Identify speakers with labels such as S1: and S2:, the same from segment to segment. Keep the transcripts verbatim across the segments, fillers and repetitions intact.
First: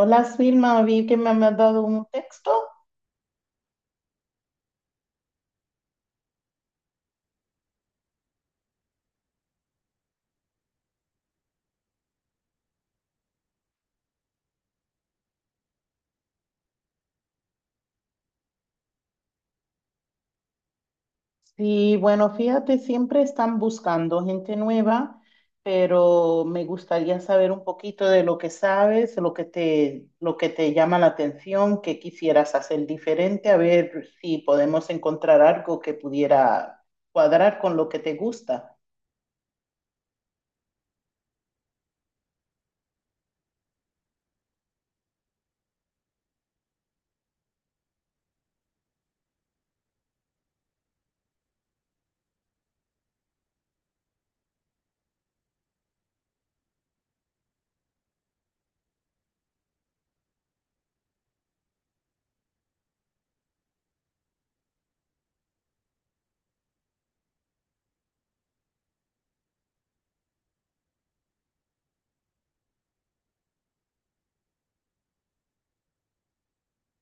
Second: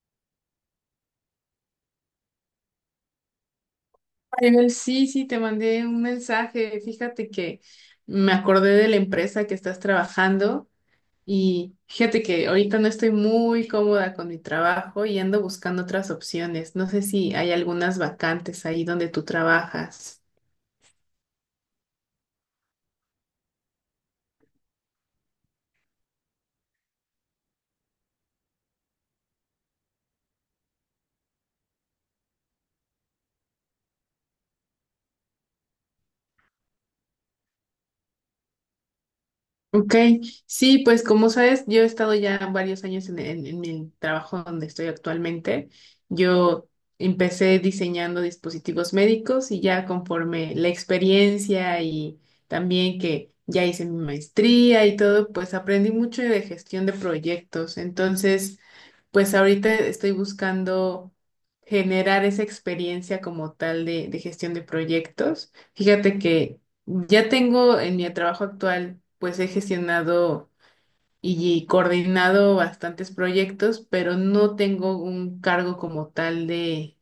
S1: Hola, Silma, vi que me has dado un texto.
S2: Ariel, sí, sí, te mandé un mensaje. Fíjate que me acordé de la empresa que estás trabajando y fíjate que ahorita no estoy muy cómoda con mi trabajo y ando buscando otras opciones. No sé si hay algunas vacantes ahí donde tú trabajas.
S1: Sí, bueno, fíjate, siempre están buscando gente nueva, pero me gustaría saber un poquito de lo que sabes, lo que te, lo que te llama la atención, qué quisieras hacer diferente, a ver si podemos encontrar algo que pudiera cuadrar con lo que te gusta.
S2: Ok, sí, pues como sabes, yo he estado ya varios años en, en- en mi trabajo donde estoy actualmente. Yo empecé diseñando dispositivos médicos y ya conforme la experiencia y también que ya hice mi maestría y todo, pues aprendí mucho de gestión de proyectos. Entonces, pues ahorita estoy buscando generar esa experiencia como tal de, de gestión de proyectos. Fíjate que ya tengo en mi trabajo actual, pues he gestionado y coordinado bastantes proyectos, pero no tengo un cargo como tal de,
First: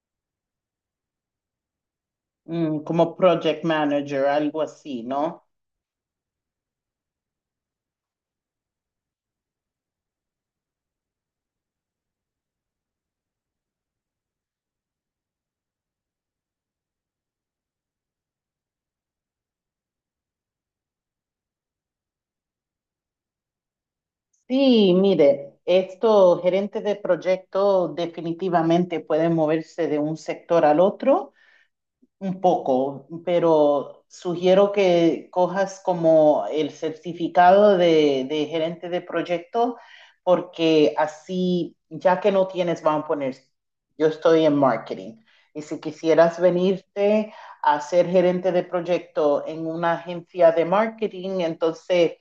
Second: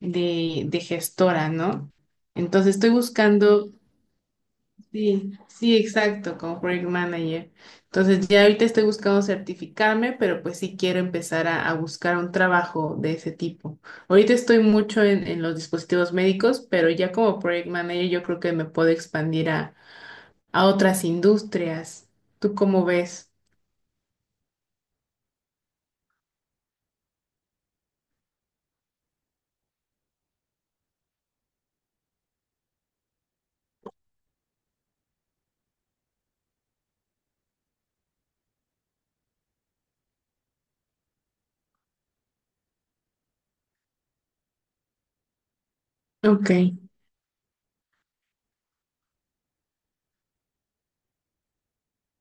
S2: de, de gestora, ¿no? Entonces
S1: Mm,
S2: estoy
S1: como project
S2: buscando,
S1: manager, algo así,
S2: sí,
S1: ¿no?
S2: sí, exacto, como project manager. Entonces ya ahorita estoy buscando certificarme, pero pues sí quiero empezar a, a buscar un trabajo de ese tipo. Ahorita estoy mucho en, en los dispositivos médicos, pero ya como project manager yo creo que me puedo expandir a a otras industrias. ¿Tú cómo ves?
S1: Sí, mire, estos gerentes de proyecto definitivamente pueden moverse de un sector al otro un poco, pero sugiero que cojas como el certificado de, de gerente de proyecto, porque así, ya que no tienes, vamos a poner, yo estoy en marketing, y si quisieras
S2: Ok.
S1: venirte a ser gerente de proyecto en una agencia de marketing, entonces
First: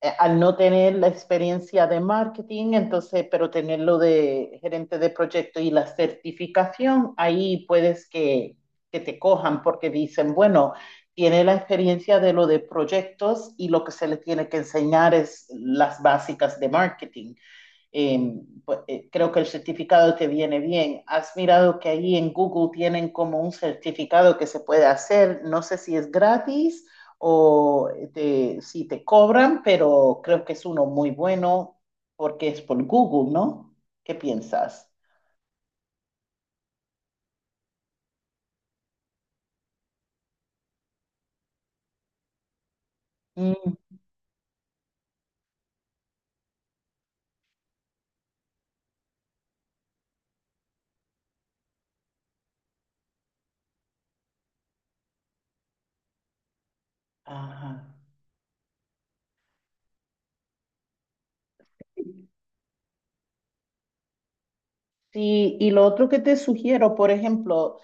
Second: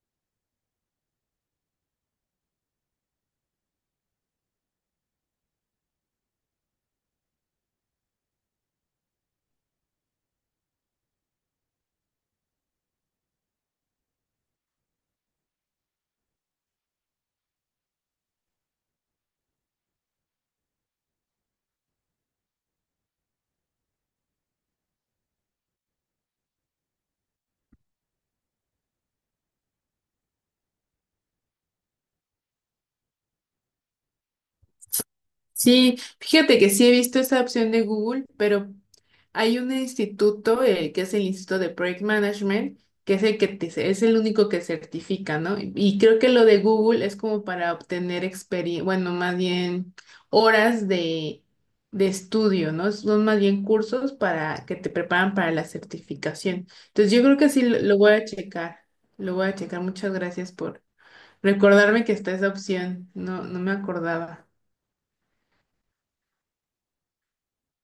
S1: eh, al no tener la experiencia de marketing, entonces, pero tenerlo de gerente de proyecto y la certificación, ahí puedes que, que te cojan porque dicen, bueno, tiene la experiencia de lo de proyectos y lo que se le tiene que enseñar es las básicas de marketing. Eh, pues, eh, creo que el certificado te viene bien. Has mirado que ahí en Google tienen como un certificado que se puede hacer, no sé si es gratis o eh, te- si te cobran, pero creo que es uno muy bueno porque es por Google, ¿no? ¿Qué piensas?
S2: Sí, fíjate que sí he visto esa opción de Google, pero hay un instituto eh, que es el Instituto de Project Management, que es el que te-
S1: Mm,
S2: es el único que certifica, ¿no? Y creo que lo de Google es como para obtener experiencia, bueno, más bien horas de, de estudio, ¿no? Son más bien cursos para que te preparan para la certificación. Entonces yo creo que sí
S1: ajá.
S2: lo lo voy a checar, lo voy a checar. Muchas gracias por recordarme que está esa opción. No, no me acordaba.
S1: Sí, y lo otro que te sugiero, por ejemplo,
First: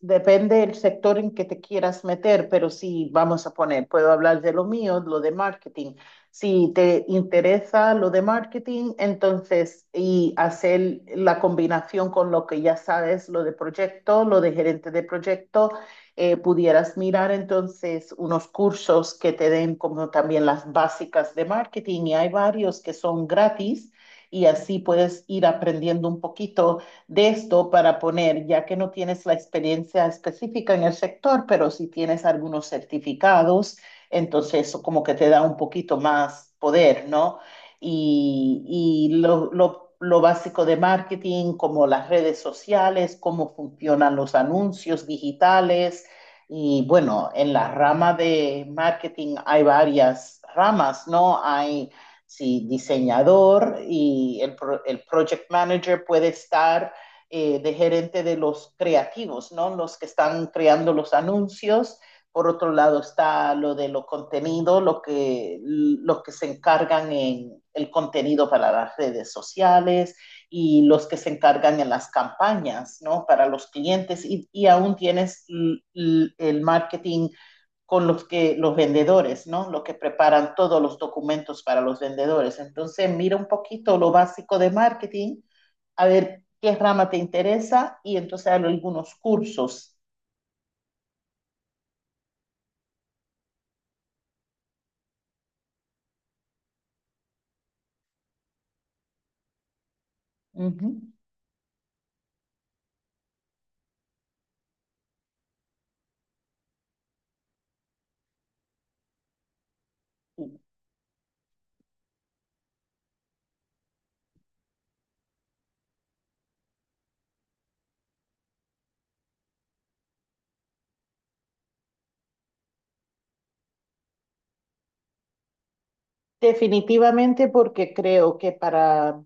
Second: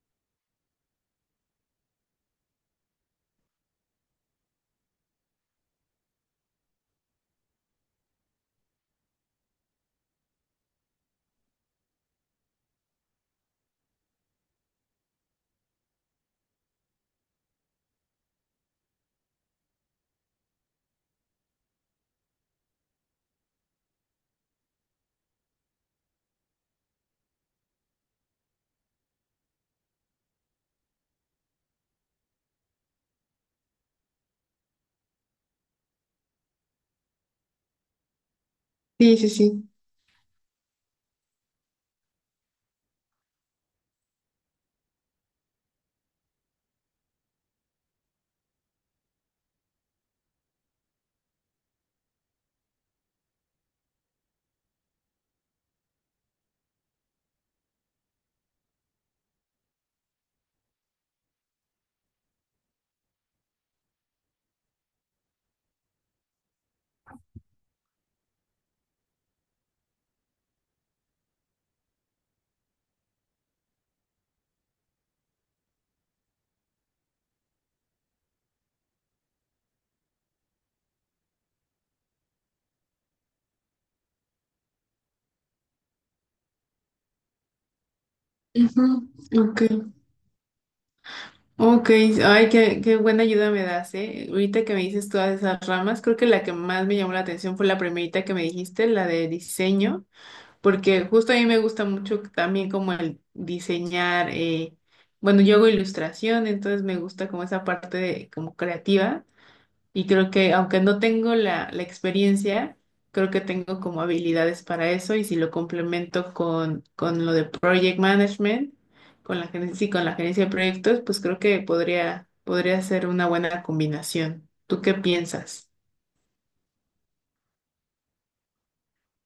S1: depende del sector en que te quieras meter, pero si vamos a poner, puedo hablar de lo mío, lo de marketing. Si te interesa lo de marketing, entonces, y hacer la combinación con lo que ya sabes, lo de proyecto, lo de gerente de proyecto, eh, pudieras mirar entonces unos cursos que te den como también las básicas de marketing, y hay varios que son gratis y así puedes ir aprendiendo un poquito de esto para poner, ya que no tienes la experiencia específica en el sector, pero si tienes algunos certificados, entonces eso como que te da un poquito más poder, ¿no? Y, y
S2: Sí, sí,
S1: lo,
S2: sí.
S1: lo, lo básico de marketing, como las redes sociales, cómo funcionan los anuncios digitales. Y bueno, en la rama de marketing hay varias ramas, ¿no? Hay si diseñador y el, el project manager puede estar eh, de gerente de los creativos, ¿no? Los que están creando los anuncios. Por otro lado está lo de los contenidos, lo que, los que se encargan en el contenido para las redes sociales y los que se encargan en las campañas, ¿no? Para los clientes, y, y aún tienes el marketing con los que los vendedores, ¿no? Los que preparan todos los documentos para los vendedores. Entonces, mira un poquito lo básico de marketing, a ver qué rama te interesa y entonces hay
S2: Ujú.
S1: algunos
S2: Ok.
S1: cursos.
S2: Ok. Ay, qué, qué buena ayuda me das, ¿eh? Ahorita que me dices todas esas ramas, creo que la que más me llamó la atención fue la primerita que me dijiste, la de diseño,
S1: Uh -huh.
S2: porque justo a mí me gusta mucho también como el diseñar, eh, bueno, yo hago ilustración, entonces me gusta como esa parte de, como creativa. Y creo que aunque no tengo la, la experiencia, creo que tengo como habilidades para eso y si lo complemento con, con lo de project management, con la gerencia, sí, con la gerencia de proyectos, pues creo que podría, podría ser una buena combinación. ¿Tú qué piensas?
S1: Definitivamente porque creo que para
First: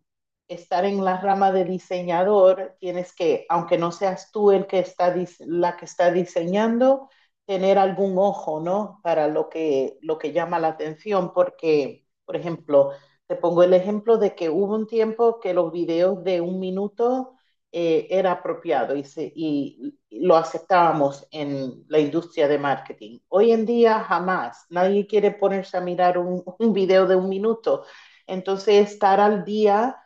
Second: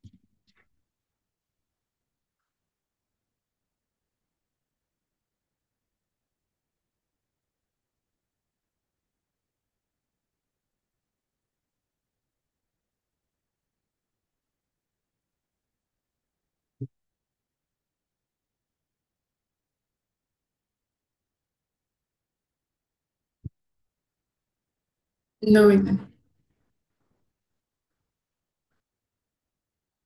S1: estar en la rama de diseñador tienes que, aunque no seas tú el que está dis- la que está diseñando, tener algún ojo, ¿no? Para lo que lo que llama la atención, porque, por ejemplo, te pongo el ejemplo de que hubo un tiempo que los videos de un minuto eh, era apropiado y, se- y lo aceptábamos en la industria de marketing. Hoy en día jamás, nadie quiere ponerse a
S2: Nómina.
S1: mirar un, un video de un minuto. Entonces, estar al día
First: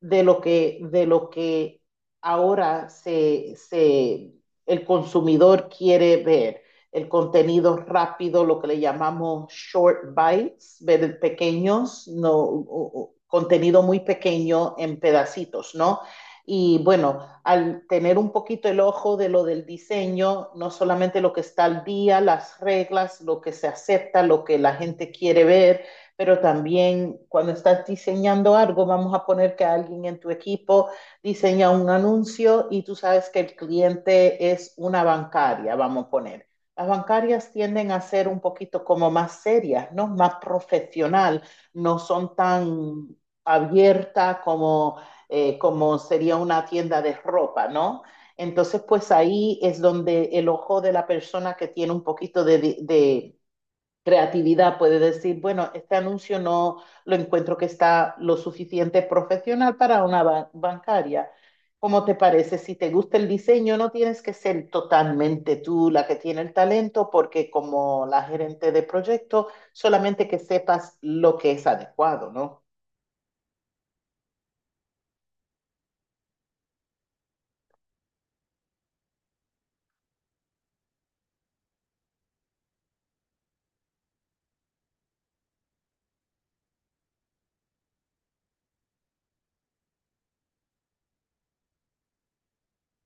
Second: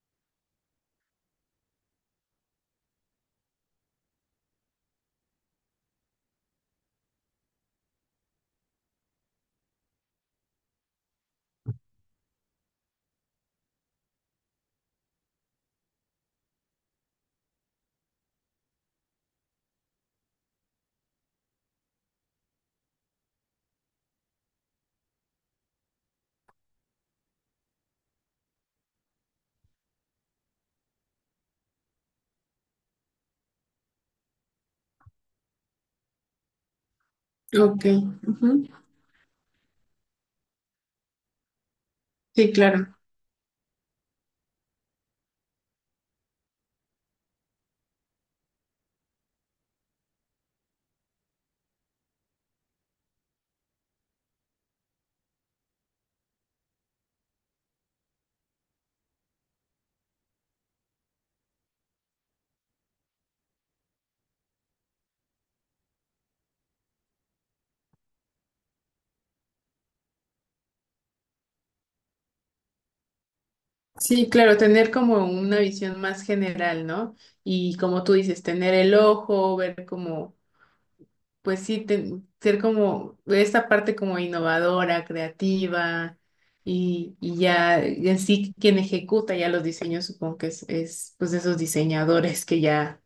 S1: de lo que, de lo que ahora se, se, el consumidor quiere ver. El contenido rápido, lo que le llamamos short bites, ver pequeños, no, contenido muy pequeño en pedacitos, ¿no? Y bueno, al tener un poquito el ojo de lo del diseño, no solamente lo que está al día, las reglas, lo que se acepta, lo que la gente quiere ver, pero también cuando estás diseñando algo, vamos a poner que alguien en tu equipo diseña un anuncio y tú sabes que el cliente es una bancaria, vamos a poner. Las bancarias
S2: Ok.
S1: tienden a ser un
S2: Ujú.
S1: poquito como más serias, ¿no? Más profesional, no son
S2: Sí, claro.
S1: tan abiertas como, eh, como sería una tienda de ropa, ¿no? Entonces, pues ahí es donde el ojo de la persona que tiene un poquito de, de, creatividad, puede decir, bueno, este anuncio no lo encuentro que está lo suficiente profesional para una ba- bancaria. ¿Cómo te parece? Si te gusta el diseño, no tienes que ser totalmente tú la que tiene el talento, porque como la gerente de proyecto, solamente que sepas lo que es adecuado, ¿no?
S2: Sí, claro, tener como una visión más general, ¿no? Y como tú dices, tener el ojo, ver como pues sí, te- ser como esta parte como innovadora, creativa y, y ya en sí quien ejecuta ya los diseños, supongo que es, es pues esos diseñadores que ya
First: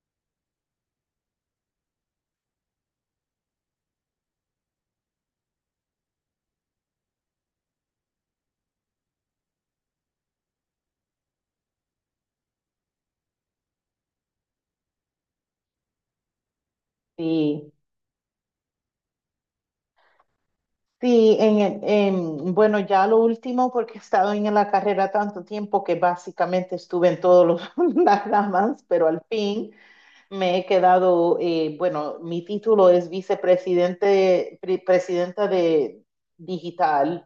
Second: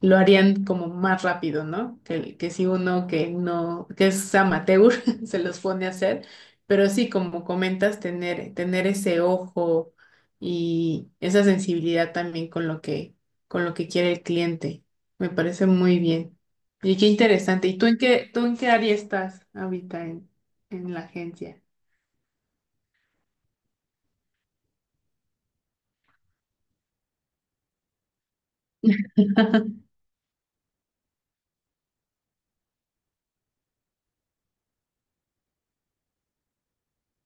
S2: lo harían como más rápido, ¿no? Que, que si uno que no, que es amateur, se los pone a hacer, pero sí, como comentas, tener, tener ese ojo y esa sensibilidad también con lo que, con lo que quiere el cliente. Me parece muy bien. Y qué interesante.
S1: Sí,
S2: ¿Y tú en qué, tú en qué área estás ahorita en, en la
S1: sí, en,
S2: agencia?
S1: el- en- bueno, ya lo último, porque he estado en la carrera tanto tiempo que básicamente estuve en todas las ramas, pero al fin. Me he quedado, eh, bueno, mi título es vicepresidente, pre- presidenta de digital.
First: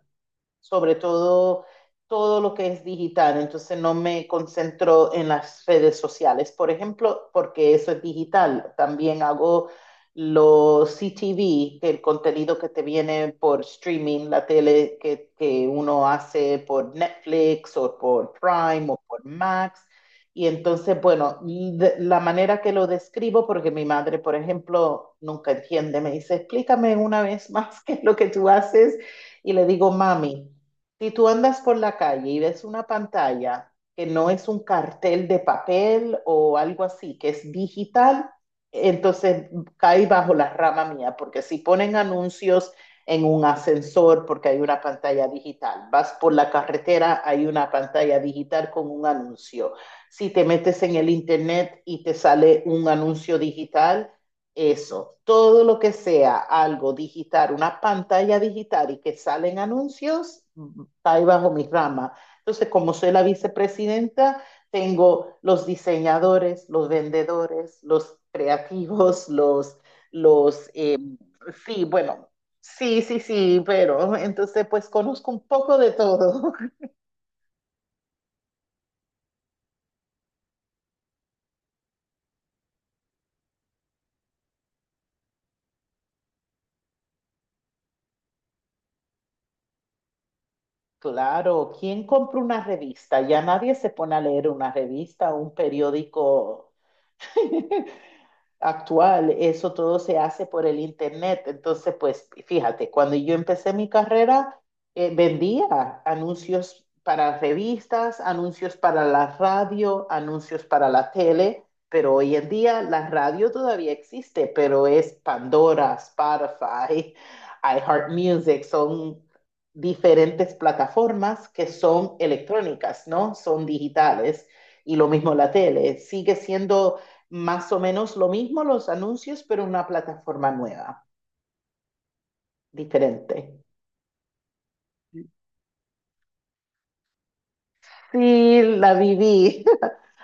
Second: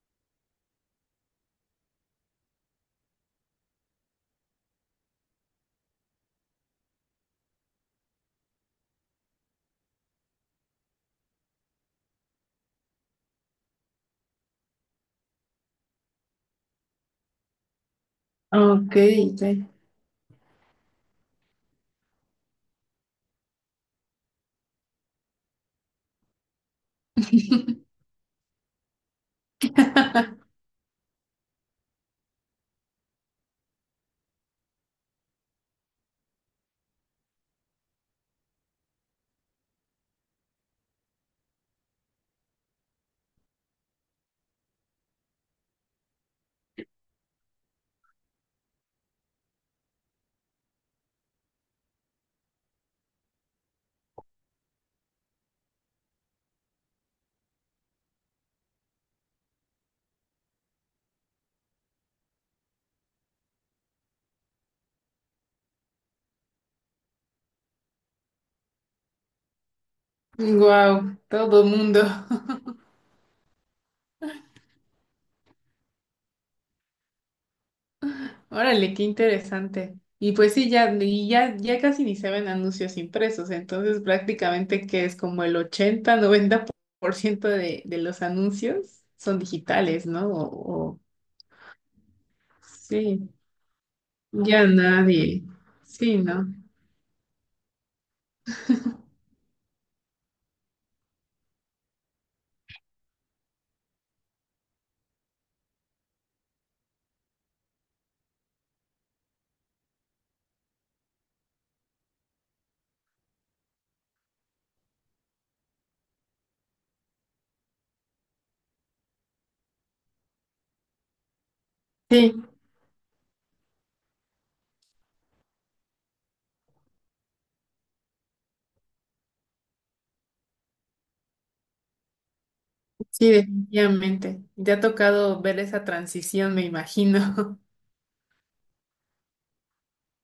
S1: Sobre todo todo lo que es digital, entonces no me concentro en las redes sociales, por ejemplo, porque eso es digital. También hago los C T V, que el contenido que te viene por streaming, la tele que, que uno hace por Netflix o por Prime
S2: Ok,
S1: o por
S2: sí.
S1: Max. Y entonces, bueno, y de- la manera que lo describo, porque mi madre, por ejemplo, nunca entiende, me dice, explícame una vez más qué es lo que tú haces, y le digo, mami, si tú andas por la calle y ves una pantalla que no es un cartel de papel o algo así, que es digital, entonces cae bajo la rama mía, porque si ponen anuncios en un ascensor porque hay una pantalla digital, vas por la carretera, hay una pantalla digital con un anuncio. Si te metes en el internet y te sale un anuncio digital, eso, todo lo que sea algo digital, una pantalla digital y que salen anuncios, está ahí bajo mi rama. Entonces, como soy la vicepresidenta, tengo los diseñadores, los vendedores, los creativos, los, los, eh,
S2: Wow, todo
S1: sí,
S2: mundo.
S1: bueno, sí, sí, sí, pero entonces pues conozco un poco de todo.
S2: Órale, qué interesante. Y pues sí, ya, y ya, ya casi ni se ven anuncios impresos, entonces prácticamente que es como el ochenta noventa por ciento de, de los anuncios son digitales, ¿no? O, o-
S1: Claro, ¿quién compra una revista?
S2: sí,
S1: Ya nadie se pone a leer
S2: ya
S1: una revista o
S2: nadie.
S1: un
S2: Sí, ¿no?
S1: periódico. Actual, eso todo se hace por el internet. Entonces, pues fíjate, cuando yo empecé mi carrera, eh, vendía anuncios para revistas, anuncios para la radio, anuncios para la tele, pero hoy en día la radio todavía existe, pero es Pandora, Spotify, iHeartMusic, son diferentes plataformas que son
S2: Sí,
S1: electrónicas, ¿no? Son digitales. Y lo mismo la tele, sigue siendo más o menos lo mismo los anuncios, pero una plataforma nueva,
S2: sí,
S1: diferente.
S2: definitivamente. Te ha tocado ver esa transición, me imagino.
S1: Sí, la viví.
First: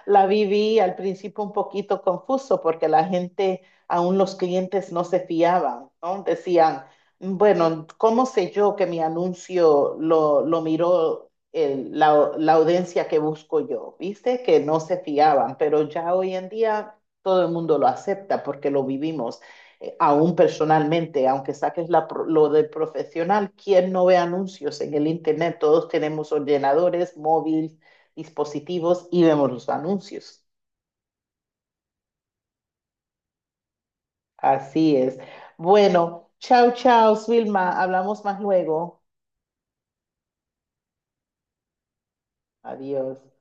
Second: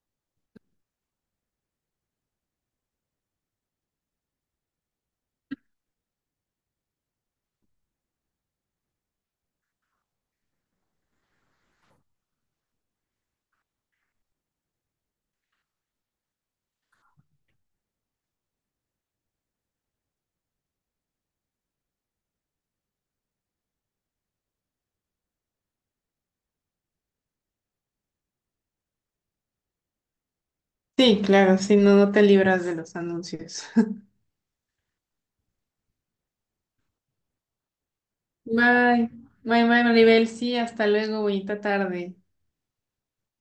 S1: La viví al principio un poquito confuso porque la gente, aún los clientes no se fiaban, ¿no? Decían, bueno, ¿cómo sé yo que mi anuncio lo, lo miró el- la, la audiencia que busco yo? ¿Viste? Que no se fiaban, pero ya hoy en día todo el mundo lo acepta porque lo vivimos. eh, aún personalmente, aunque saques la pro- lo de profesional, ¿quién no ve anuncios en el internet? Todos tenemos ordenadores, móvil, dispositivos y vemos los anuncios.
S2: Sí, claro, sí, no, no te libras de los anuncios.
S1: Así es. Bueno, chao, chao, Vilma. Hablamos más luego.
S2: Bye, bye, bye, Maribel. Sí, hasta luego, bonita tarde.
S1: Adiós.